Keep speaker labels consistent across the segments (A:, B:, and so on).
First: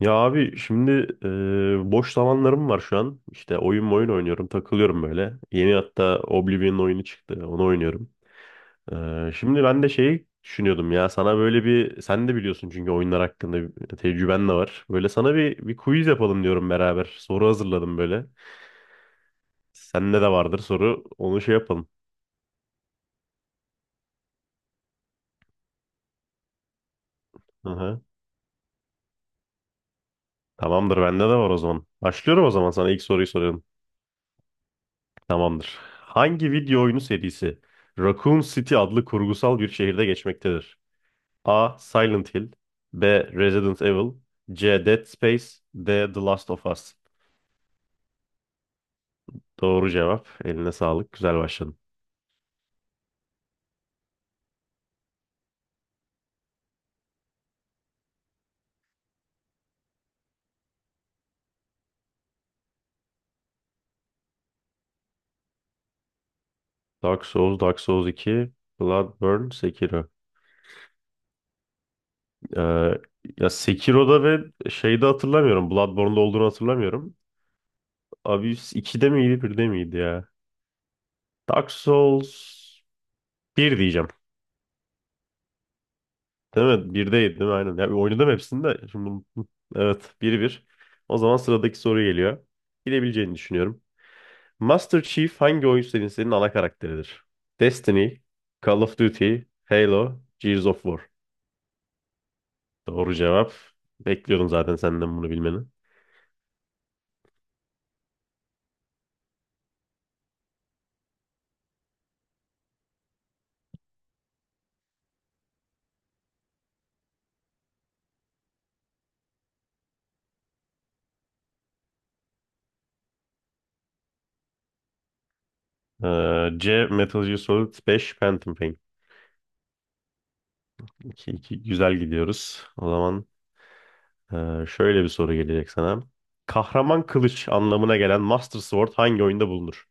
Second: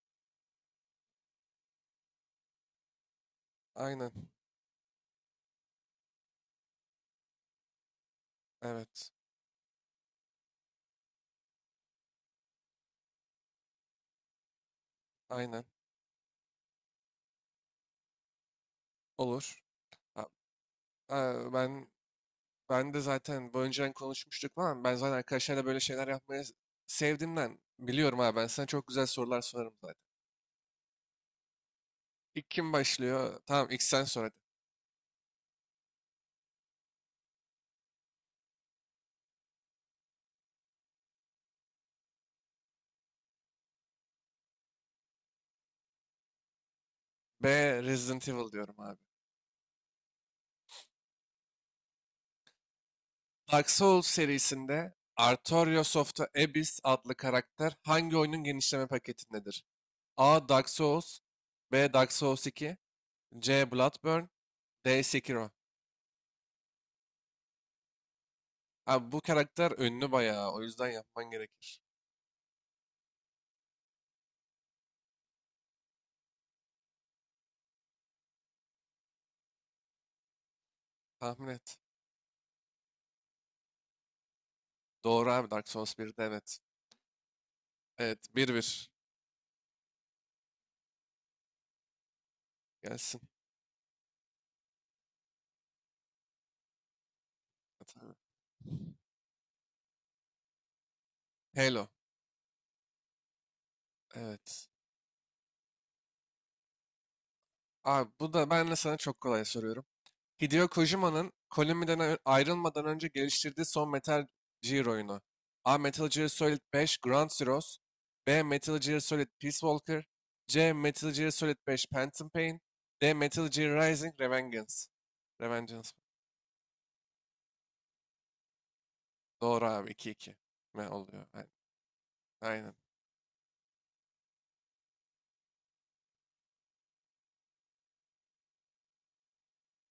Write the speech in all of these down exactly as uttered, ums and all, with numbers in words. A: Ya abi şimdi e, boş zamanlarım var şu an. İşte oyun oyun
B: Aynen.
A: oynuyorum, takılıyorum böyle. Yeni hatta Oblivion oyunu çıktı, onu oynuyorum.
B: Evet.
A: E, şimdi ben de şeyi düşünüyordum ya, sana böyle bir, sen de biliyorsun çünkü oyunlar hakkında bir tecrüben de var. Böyle sana bir,
B: Aynen.
A: bir quiz yapalım diyorum beraber. Soru hazırladım böyle.
B: Olur.
A: Sende
B: Ha-
A: de vardır soru,
B: ha,
A: onu şey
B: Ben
A: yapalım.
B: ben de zaten bu önceden konuşmuştuk falan. Ben zaten arkadaşlarla böyle şeyler yapmayı s- sevdiğimden
A: Hı hı.
B: biliyorum abi. Ben sana çok güzel sorular sorarım zaten.
A: Tamamdır, bende de var o zaman. Başlıyorum,
B: İlk
A: o zaman
B: kim
A: sana ilk soruyu
B: başlıyor?
A: soruyorum.
B: Tamam, ilk sen sor hadi.
A: Tamamdır. Hangi video oyunu serisi Raccoon City adlı kurgusal bir şehirde geçmektedir? A. Silent Hill, B. Resident Evil, C. Dead Space, D. The Last of Us.
B: B. Resident Evil diyorum abi.
A: Doğru cevap. Eline sağlık. Güzel başladın.
B: Dark Souls serisinde Artorias of the Abyss adlı karakter hangi oyunun genişleme paketindedir? A. Dark Souls B. Dark Souls iki C. Bloodborne D. Sekiro.
A: Dark Souls, Dark Souls iki,
B: Abi bu
A: Bloodborne,
B: karakter
A: Sekiro.
B: ünlü bayağı. O yüzden yapman gerekir.
A: Ee, ya Sekiro'da ve şeyde hatırlamıyorum. Bloodborne'da olduğunu hatırlamıyorum. Abyss ikide miydi, birde miydi ya?
B: Tahmin
A: Dark
B: et.
A: Souls bir diyeceğim.
B: Doğru abi, Dark Souls birde evet.
A: Değil mi? birdeydi değil mi? Aynen. Ya, oynadım
B: Evet, bir
A: hepsini de.
B: bir
A: Şimdi bunu- Evet, 1 bir. O zaman sıradaki soru geliyor.
B: Gelsin.
A: Bilebileceğini düşünüyorum. Master Chief hangi oyun serisinin ana karakteridir?
B: Evet abi.
A: Destiny, Call of Duty, Halo, Gears of War.
B: Halo.
A: Doğru cevap. Bekliyordum
B: Evet.
A: zaten senden bunu bilmeni.
B: Abi bu da ben de sana çok kolay soruyorum. Hideo Kojima'nın Konami'den ö- ayrılmadan önce geliştirdiği son Metal Gear oyunu. A. Metal Gear Solid beş Ground Zeroes B. Metal Gear Solid Peace Walker C. Metal Gear Solid beş Phantom Pain D. Metal Gear Rising Revengeance. Revengeance.
A: Ee, C. Metal Gear Solid beş Phantom Pain.
B: Doğru abi, iki iki mi oluyor?
A: 2,
B: Aynen.
A: 2. Güzel gidiyoruz.
B: Aynen.
A: O zaman e, şöyle bir soru gelecek sana. Kahraman kılıç anlamına gelen Master Sword hangi oyunda bulunur?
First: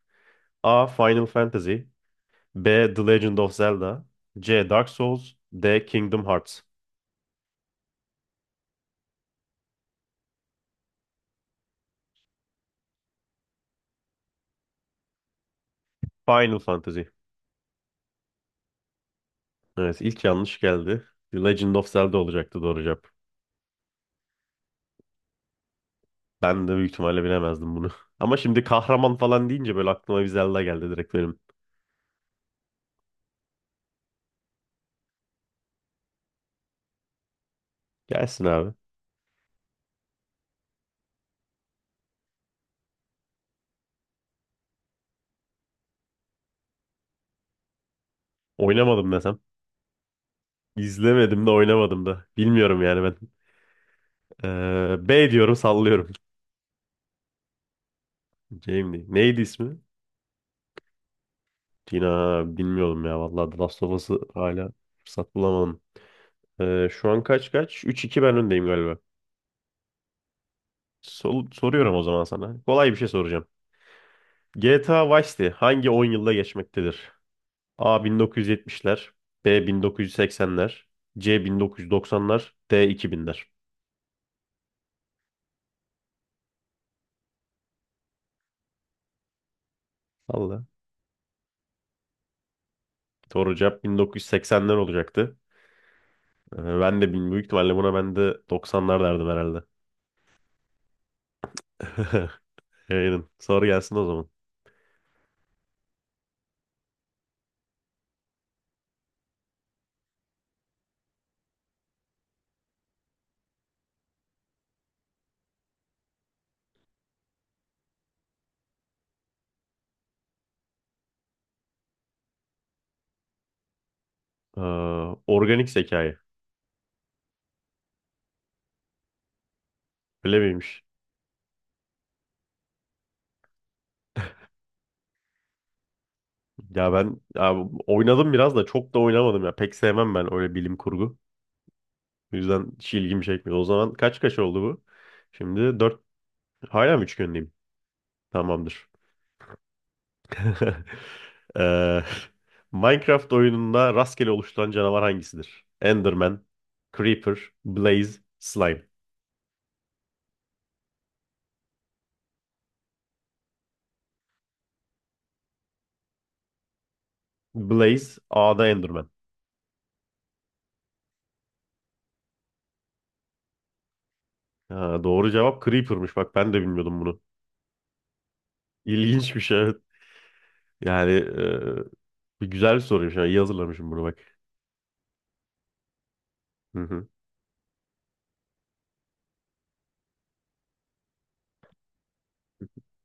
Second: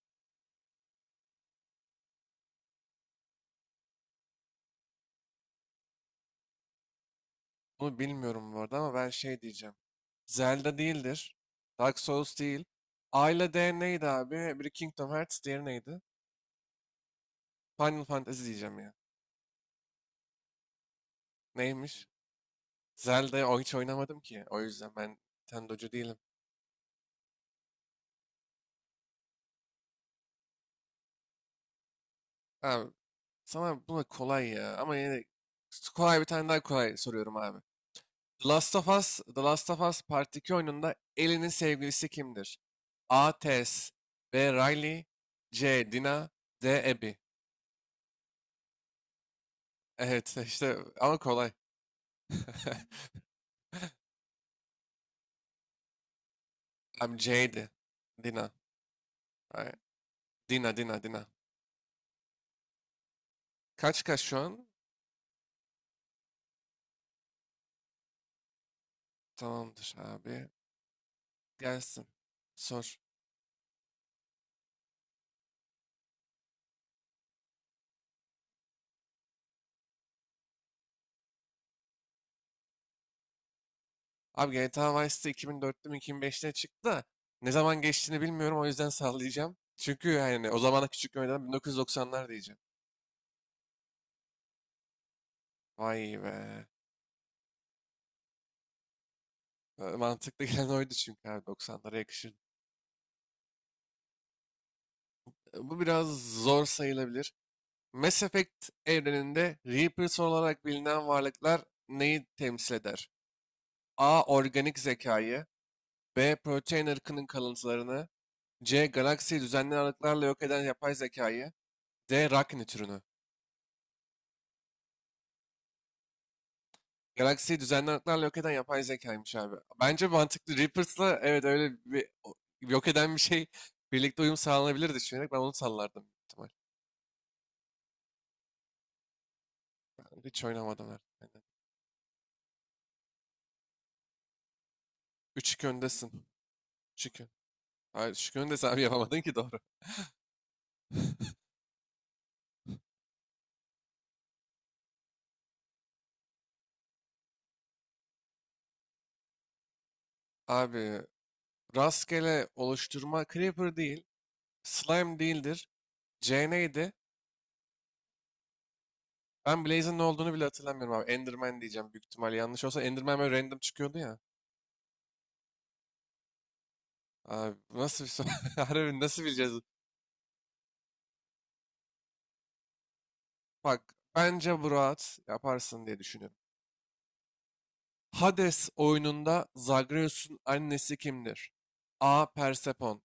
A: A. Final Fantasy, B. The Legend of Zelda, C. Dark Souls, D. Kingdom Hearts.
B: Bunu bilmiyorum bu arada ama ben şey diyeceğim. Zelda değildir. Dark Souls değil. A ile D neydi abi? Biri Kingdom Hearts, diğeri neydi?
A: Final Fantasy.
B: Final Fantasy diyeceğim ya.
A: Evet, ilk yanlış geldi. The Legend of
B: Neymiş?
A: Zelda olacaktı doğru cevap.
B: Zelda'yı o- hiç oynamadım ki. O yüzden ben Nintendo'cu değilim.
A: Ben de büyük ihtimalle bilemezdim bunu. Ama şimdi kahraman falan deyince böyle aklıma bir Zelda geldi direkt benim.
B: Abi sana bu da kolay ya. Ama yine de kolay bir tane, daha kolay soruyorum abi.
A: Gelsin
B: The
A: abi.
B: Last of Us, The Last of Us Part iki oyununda Ellie'nin sevgilisi kimdir? A. Tess B. Riley C. Dina D. Abby.
A: Oynamadım desem.
B: Evet, işte ama
A: İzlemedim de
B: kolay.
A: oynamadım da. Bilmiyorum yani ben. Ee, B diyorum, sallıyorum.
B: I'm C'ydi. Dina.
A: Jamie. Neydi
B: Ay,
A: ismi?
B: Dina, Dina, Dina.
A: Tina, bilmiyorum ya vallahi, The Last of
B: Kaç
A: Us'ı
B: kaç şu an?
A: hala fırsat bulamadım. Ee, şu an kaç kaç? Üç iki ben öndeyim galiba.
B: Tamamdır abi.
A: Sol- soruyorum o
B: Gelsin.
A: zaman sana. Kolay bir
B: Sor.
A: şey soracağım. G T A Vice City hangi on yılda geçmektedir? A. bin dokuz yüz yetmişler, B. bin dokuz yüz seksenler, C. bin dokuz yüz doksanlar, D. iki binler.
B: Abi G T A Vice'de iki bin dörtte mi iki bin beşte çıktı da ne zaman geçtiğini bilmiyorum, o yüzden sallayacağım. Çünkü yani o
A: Allah.
B: zamana küçük görmeden bin dokuz yüz doksanlar diyeceğim.
A: Doğru cevap bin dokuz yüz seksenler olacaktı.
B: Vay be.
A: Ee, Ben de bin- büyük ihtimalle buna ben de doksanlar derdim herhalde.
B: E, Mantıklı gelen oydu çünkü abi, doksanlara yakışır.
A: Aynen. Soru gelsin o zaman.
B: E, Bu biraz zor sayılabilir. Mass Effect evreninde Reapers olarak bilinen varlıklar neyi temsil eder? A. Organik zekayı B. Protein ırkının kalıntılarını C. Galaksiyi düzenli aralıklarla yok eden yapay zekayı D. Rakni türünü.
A: Ee, organik zekayı.
B: Galaksiyi düzenli aralıklarla yok eden yapay zekaymış abi. Bence
A: Öyle
B: mantıklı.
A: miymiş?
B: Reapers'la evet öyle bir o- yok eden bir şey birlikte uyum sağlanabilir düşünerek ben onu sallardım büyük ihtimal.
A: Ya ben, ya oynadım biraz da çok da oynamadım ya. Pek sevmem ben
B: Hiç
A: öyle bilim
B: oynamadım
A: kurgu.
B: herhalde.
A: O yüzden hiç ilgimi çekmiyor. O zaman kaç kaç oldu bu?
B: üç iki
A: Şimdi dört.
B: öndesin.
A: Hala mı üç
B: üç iki.
A: gönleyim?
B: Hayır, üç iki öndesin abi,
A: Tamamdır.
B: yapamadın ki doğru.
A: Ee, Minecraft oyununda rastgele oluşturan canavar hangisidir? Enderman, Creeper, Blaze, Slime.
B: Abi rastgele oluşturma Creeper değil. Slime değildir. C neydi?
A: Blaze, A'da Enderman.
B: Ben Blaze'in ne olduğunu bile hatırlamıyorum abi. Enderman diyeceğim büyük ihtimal. Yanlış olsa Enderman böyle random çıkıyordu ya.
A: Ha, doğru cevap Creeper'mış. Bak ben de bilmiyordum bunu.
B: Abi bu nasıl bir soru? Harbi nasıl
A: İlginç bir
B: bileceğiz?
A: şey, evet. Yani e, bir güzel bir soruymuş. Yani iyi hazırlamışım
B: Bak
A: bunu, bak.
B: bence bu rahat yaparsın diye düşünüyorum.
A: Hı hı.
B: Hades oyununda Zagreus'un annesi kimdir? A. Persefone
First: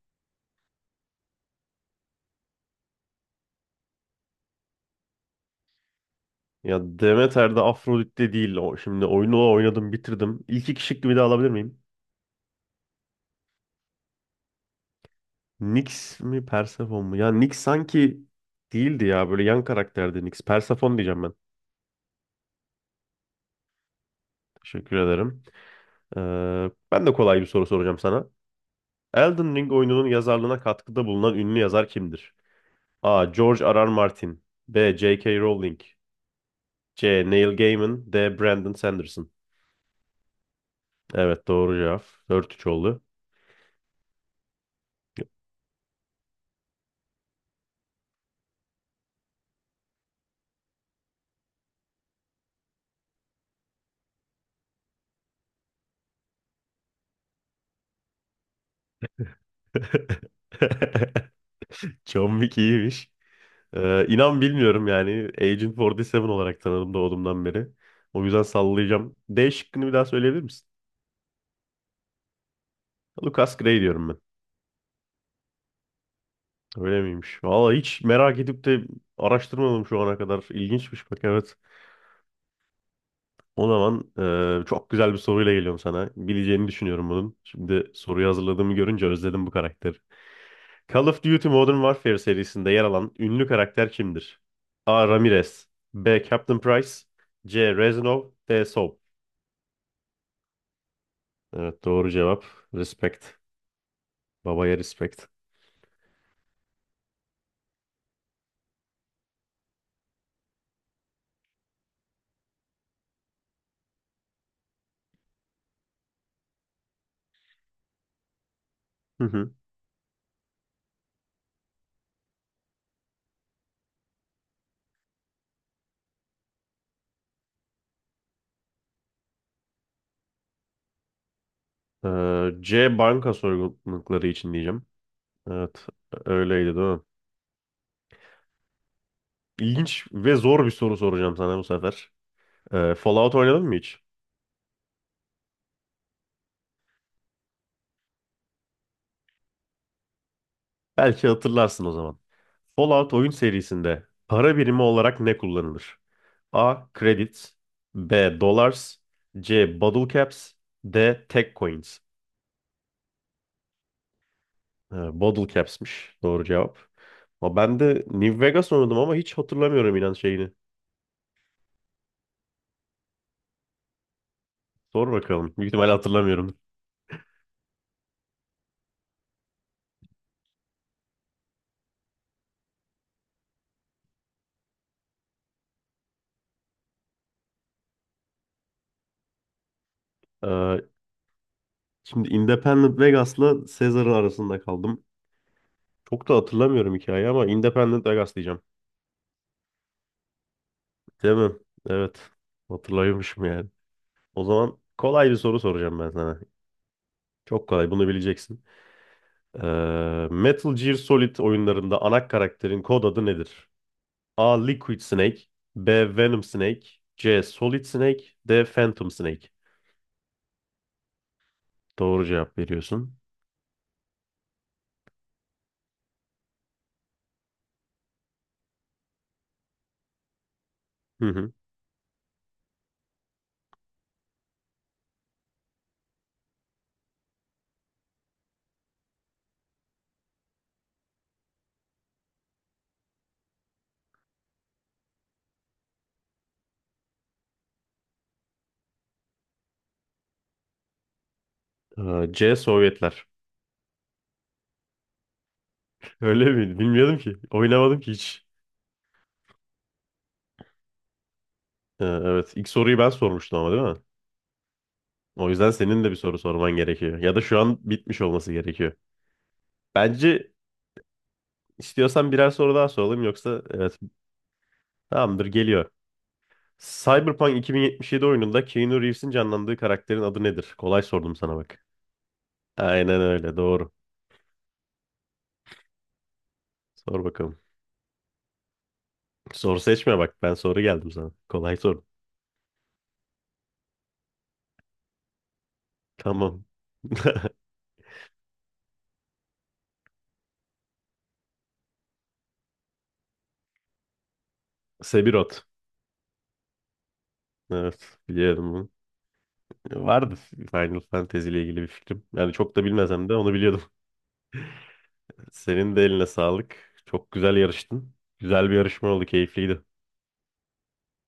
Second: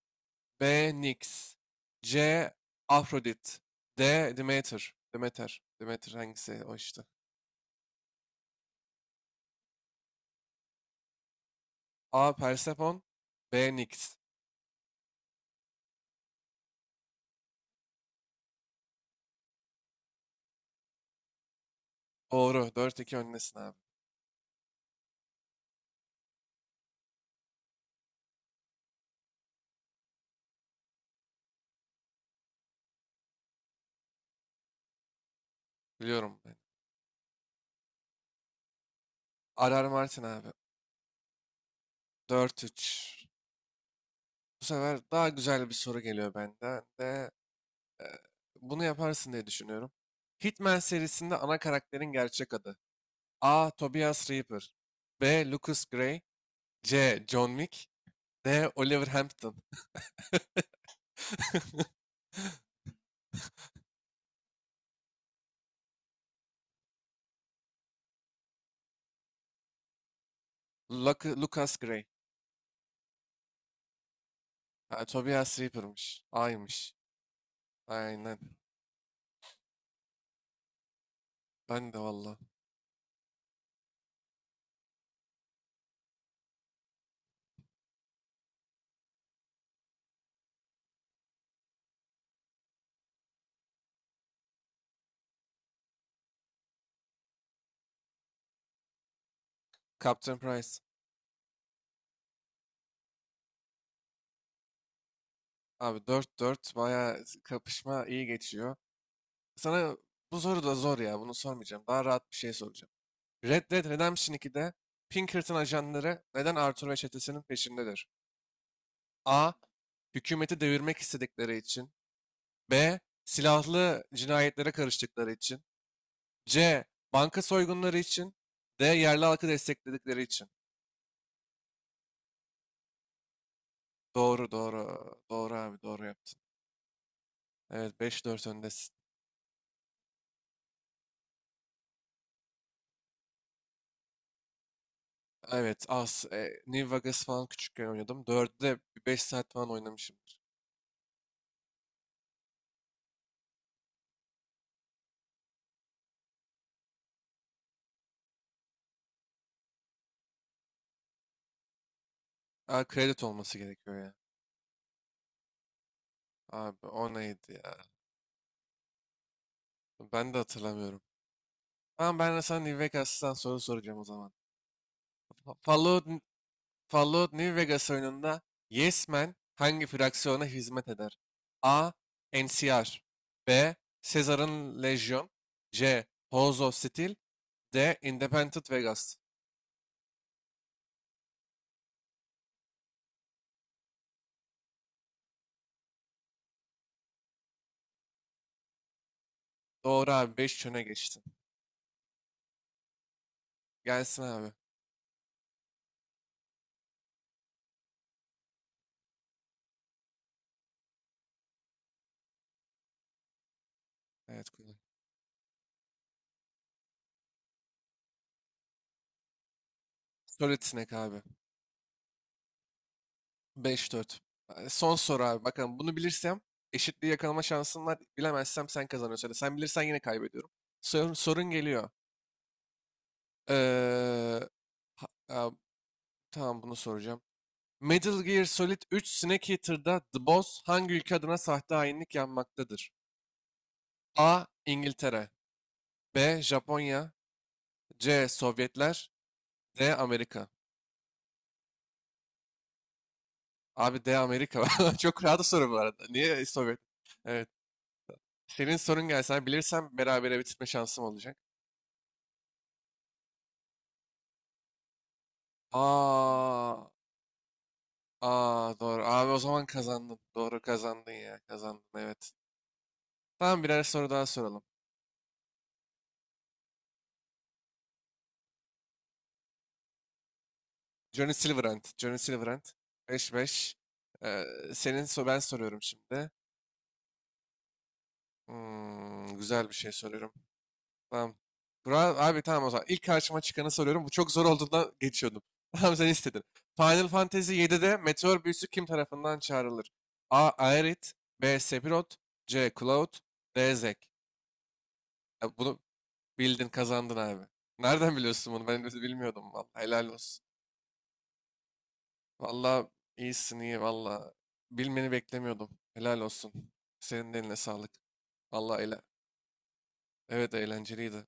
B: B. Nix C. Afrodit D. Demeter. Demeter Demeter hangisi o
A: Ya
B: işte.
A: Demeter'de Afrodit'te değil. O, şimdi oyunu oynadım bitirdim. İlk iki şıkkı bir daha alabilir miyim?
B: A. Persephone B. Nix.
A: Nyx mi, Persephone mu? Ya Nyx sanki değildi ya. Böyle yan karakterdi Nyx. Persephone diyeceğim ben.
B: Doğru. Dört iki öndesin abi.
A: Teşekkür ederim. Ee, ben de kolay bir soru soracağım sana. Elden Ring oyununun yazarlığına katkıda bulunan ünlü yazar kimdir? A. George R. R. Martin, B. J. K. Rowling,
B: Biliyorum ben.
A: C. Neil Gaiman, D. Brandon Sanderson.
B: Arar Martin abi.
A: Evet, doğru cevap. Dört
B: dört
A: üç
B: üç
A: oldu.
B: Bu sefer daha güzel bir soru geliyor benden de. e, bunu yaparsın diye düşünüyorum. Hitman serisinde ana karakterin gerçek adı. A. Tobias Reaper B. Lucas Gray C. John Wick D. Oliver Hampton.
A: John Wick iyiymiş. Ee, inan bilmiyorum yani. Agent kırk yedi olarak tanıdım doğduğumdan beri. O yüzden sallayacağım. D şıkkını bir daha söyleyebilir misin?
B: Lucas Gray.
A: Lucas Gray diyorum ben.
B: Ha, Tobias Reaper'mış. Aymış.
A: Öyle miymiş? Valla hiç
B: Aynen.
A: merak edip de araştırmadım şu ana kadar. İlginçmiş bak, evet.
B: Ben de valla.
A: O zaman e, çok güzel bir soruyla geliyorum sana. Bileceğini düşünüyorum bunun. Şimdi soruyu hazırladığımı görünce özledim bu karakteri. Call of Duty Modern Warfare serisinde yer alan ünlü karakter kimdir? A. Ramirez, B. Captain Price, C. Reznov, D. Soap.
B: Captain Price.
A: Evet, doğru cevap. Respect. Babaya respect.
B: Abi, dört dört, baya kapışma iyi geçiyor. Sana bu soru da zor ya. Bunu sormayacağım. Daha rahat bir şey soracağım. Red Dead Redemption ikide Pinkerton ajanları neden Arthur ve çetesinin peşindedir?
A: Hı
B: A.
A: hı.
B: Hükümeti devirmek istedikleri için. B. Silahlı cinayetlere karıştıkları için. C. Banka soygunları için. D. Yerli halkı destekledikleri için.
A: Ee, C, banka soygunlukları
B: Doğru,
A: için diyeceğim.
B: doğru. Doğru abi,
A: Evet,
B: doğru yaptın.
A: öyleydi değil mi?
B: Evet, beş dört öndesin.
A: İlginç ve zor bir soru soracağım sana bu sefer. Ee, Fallout oynadın mı hiç?
B: Evet, az. E, New Vegas falan küçükken oynadım. dörtte beş saat falan oynamışımdır.
A: Belki hatırlarsın o zaman. Fallout oyun serisinde para birimi olarak ne kullanılır? A. Credits, B. Dollars, C. Bottle Caps, D. Tech Coins.
B: Aa, kredi olması gerekiyor ya.
A: Ee, Bottle Caps'miş doğru cevap.
B: Abi o neydi
A: Ama
B: ya?
A: ben de New Vegas oynadım ama hiç hatırlamıyorum inan
B: Ben de
A: şeyini.
B: hatırlamıyorum. Ama ben de sana New Vegas'tan soru soracağım o zaman.
A: Sor
B: Fa-
A: bakalım. Büyük ihtimalle
B: Fallout,
A: hatırlamıyorum.
B: Fallout New Vegas oyununda Yes Man hangi fraksiyona hizmet eder? A. N C R B. Caesar'ın Legion C. House of Steel D. Independent Vegas.
A: Ee, şimdi Independent Vegas'la Caesar'ın arasında kaldım. Çok da hatırlamıyorum hikayeyi ama Independent Vegas diyeceğim.
B: Doğru abi, beş çöne geçtin.
A: Değil mi? Evet. Hatırlıyormuşum yani.
B: Gelsin
A: O
B: abi.
A: zaman kolay bir soru soracağım ben sana. Çok kolay. Bunu bileceksin. Ee, Metal Gear Solid oyunlarında ana karakterin kod adı nedir?
B: Evet,
A: A.
B: kolay.
A: Liquid Snake, B. Venom Snake, C. Solid Snake, D. Phantom Snake.
B: Solid Snake abi.
A: Doğru cevap veriyorsun.
B: Beş dört. Ee, Son soru abi. Bakalım, bunu bilirsem eşitliği yakalama şansım var. Bilemezsem sen kazanıyorsun. Ya da sen bilirsen yine kaybediyorum. Sorun,
A: Hı
B: sorun
A: hı.
B: geliyor. Ee, ha- ha, tamam bunu soracağım. Metal Gear Solid üç Snake Eater'da The Boss hangi ülke adına sahte hainlik yapmaktadır? A. İngiltere B. Japonya C. Sovyetler D. Amerika.
A: Ee, C. Sovyetler.
B: Abi, D. Amerika. Çok rahat soru bu arada.
A: Öyle
B: Niye Sovyet?
A: miydi? Bilmiyordum ki.
B: Evet.
A: Oynamadım ki hiç.
B: Senin sorun gelsen bilirsem berabere bitirme şansım olacak.
A: Ha, evet. İlk soruyu ben sormuştum ama, değil mi? O yüzden senin de bir soru sorman
B: Aa,
A: gerekiyor. Ya da şu an bitmiş olması
B: aa
A: gerekiyor.
B: doğru. Abi o zaman kazandın.
A: Bence
B: Doğru, kazandın ya. Kazandın, evet.
A: istiyorsan birer soru daha soralım,
B: Tamam,
A: yoksa
B: birer
A: evet,
B: soru daha soralım.
A: tamamdır geliyor. Cyberpunk iki bin yetmiş yedi oyununda Keanu Reeves'in canlandığı karakterin adı nedir? Kolay
B: Johnny
A: sordum sana,
B: Silverhand.
A: bak.
B: Johnny Silverhand.
A: Aynen öyle,
B: beş beş.
A: doğru.
B: Ee, senin so ben soruyorum şimdi.
A: Sor bakalım.
B: Hmm, güzel bir
A: Soru
B: şey
A: seçme,
B: soruyorum.
A: bak ben soru geldim sana.
B: Tamam.
A: Kolay soru.
B: Burak abi, tamam o zaman. İlk karşıma çıkanı soruyorum. Bu çok zor olduğundan geçiyordum. Tamam, sen istedin.
A: Tamam.
B: Final Fantasy yedide meteor büyüsü kim tarafından çağrılır? A. Aerith B. Sephiroth C. Cloud D. Zek. Ya
A: Sephiroth.
B: bunu bildin, kazandın abi. Nereden
A: Evet,
B: biliyorsun bunu? Ben
A: biliyorum.
B: de bilmiyordum vallahi. Helal
A: Vardı
B: olsun.
A: Final Fantasy ile ilgili bir fikrim. Yani çok da
B: Vallahi
A: bilmesem de onu
B: iyisin, iyi
A: biliyordum.
B: vallahi. Bilmeni beklemiyordum.
A: Senin de
B: Helal
A: eline
B: olsun.
A: sağlık. Çok
B: Senin de eline
A: güzel
B: sağlık.
A: yarıştın. Güzel bir
B: Vallahi eyle.
A: yarışma oldu, keyifliydi.
B: Evet, eğlenceliydi.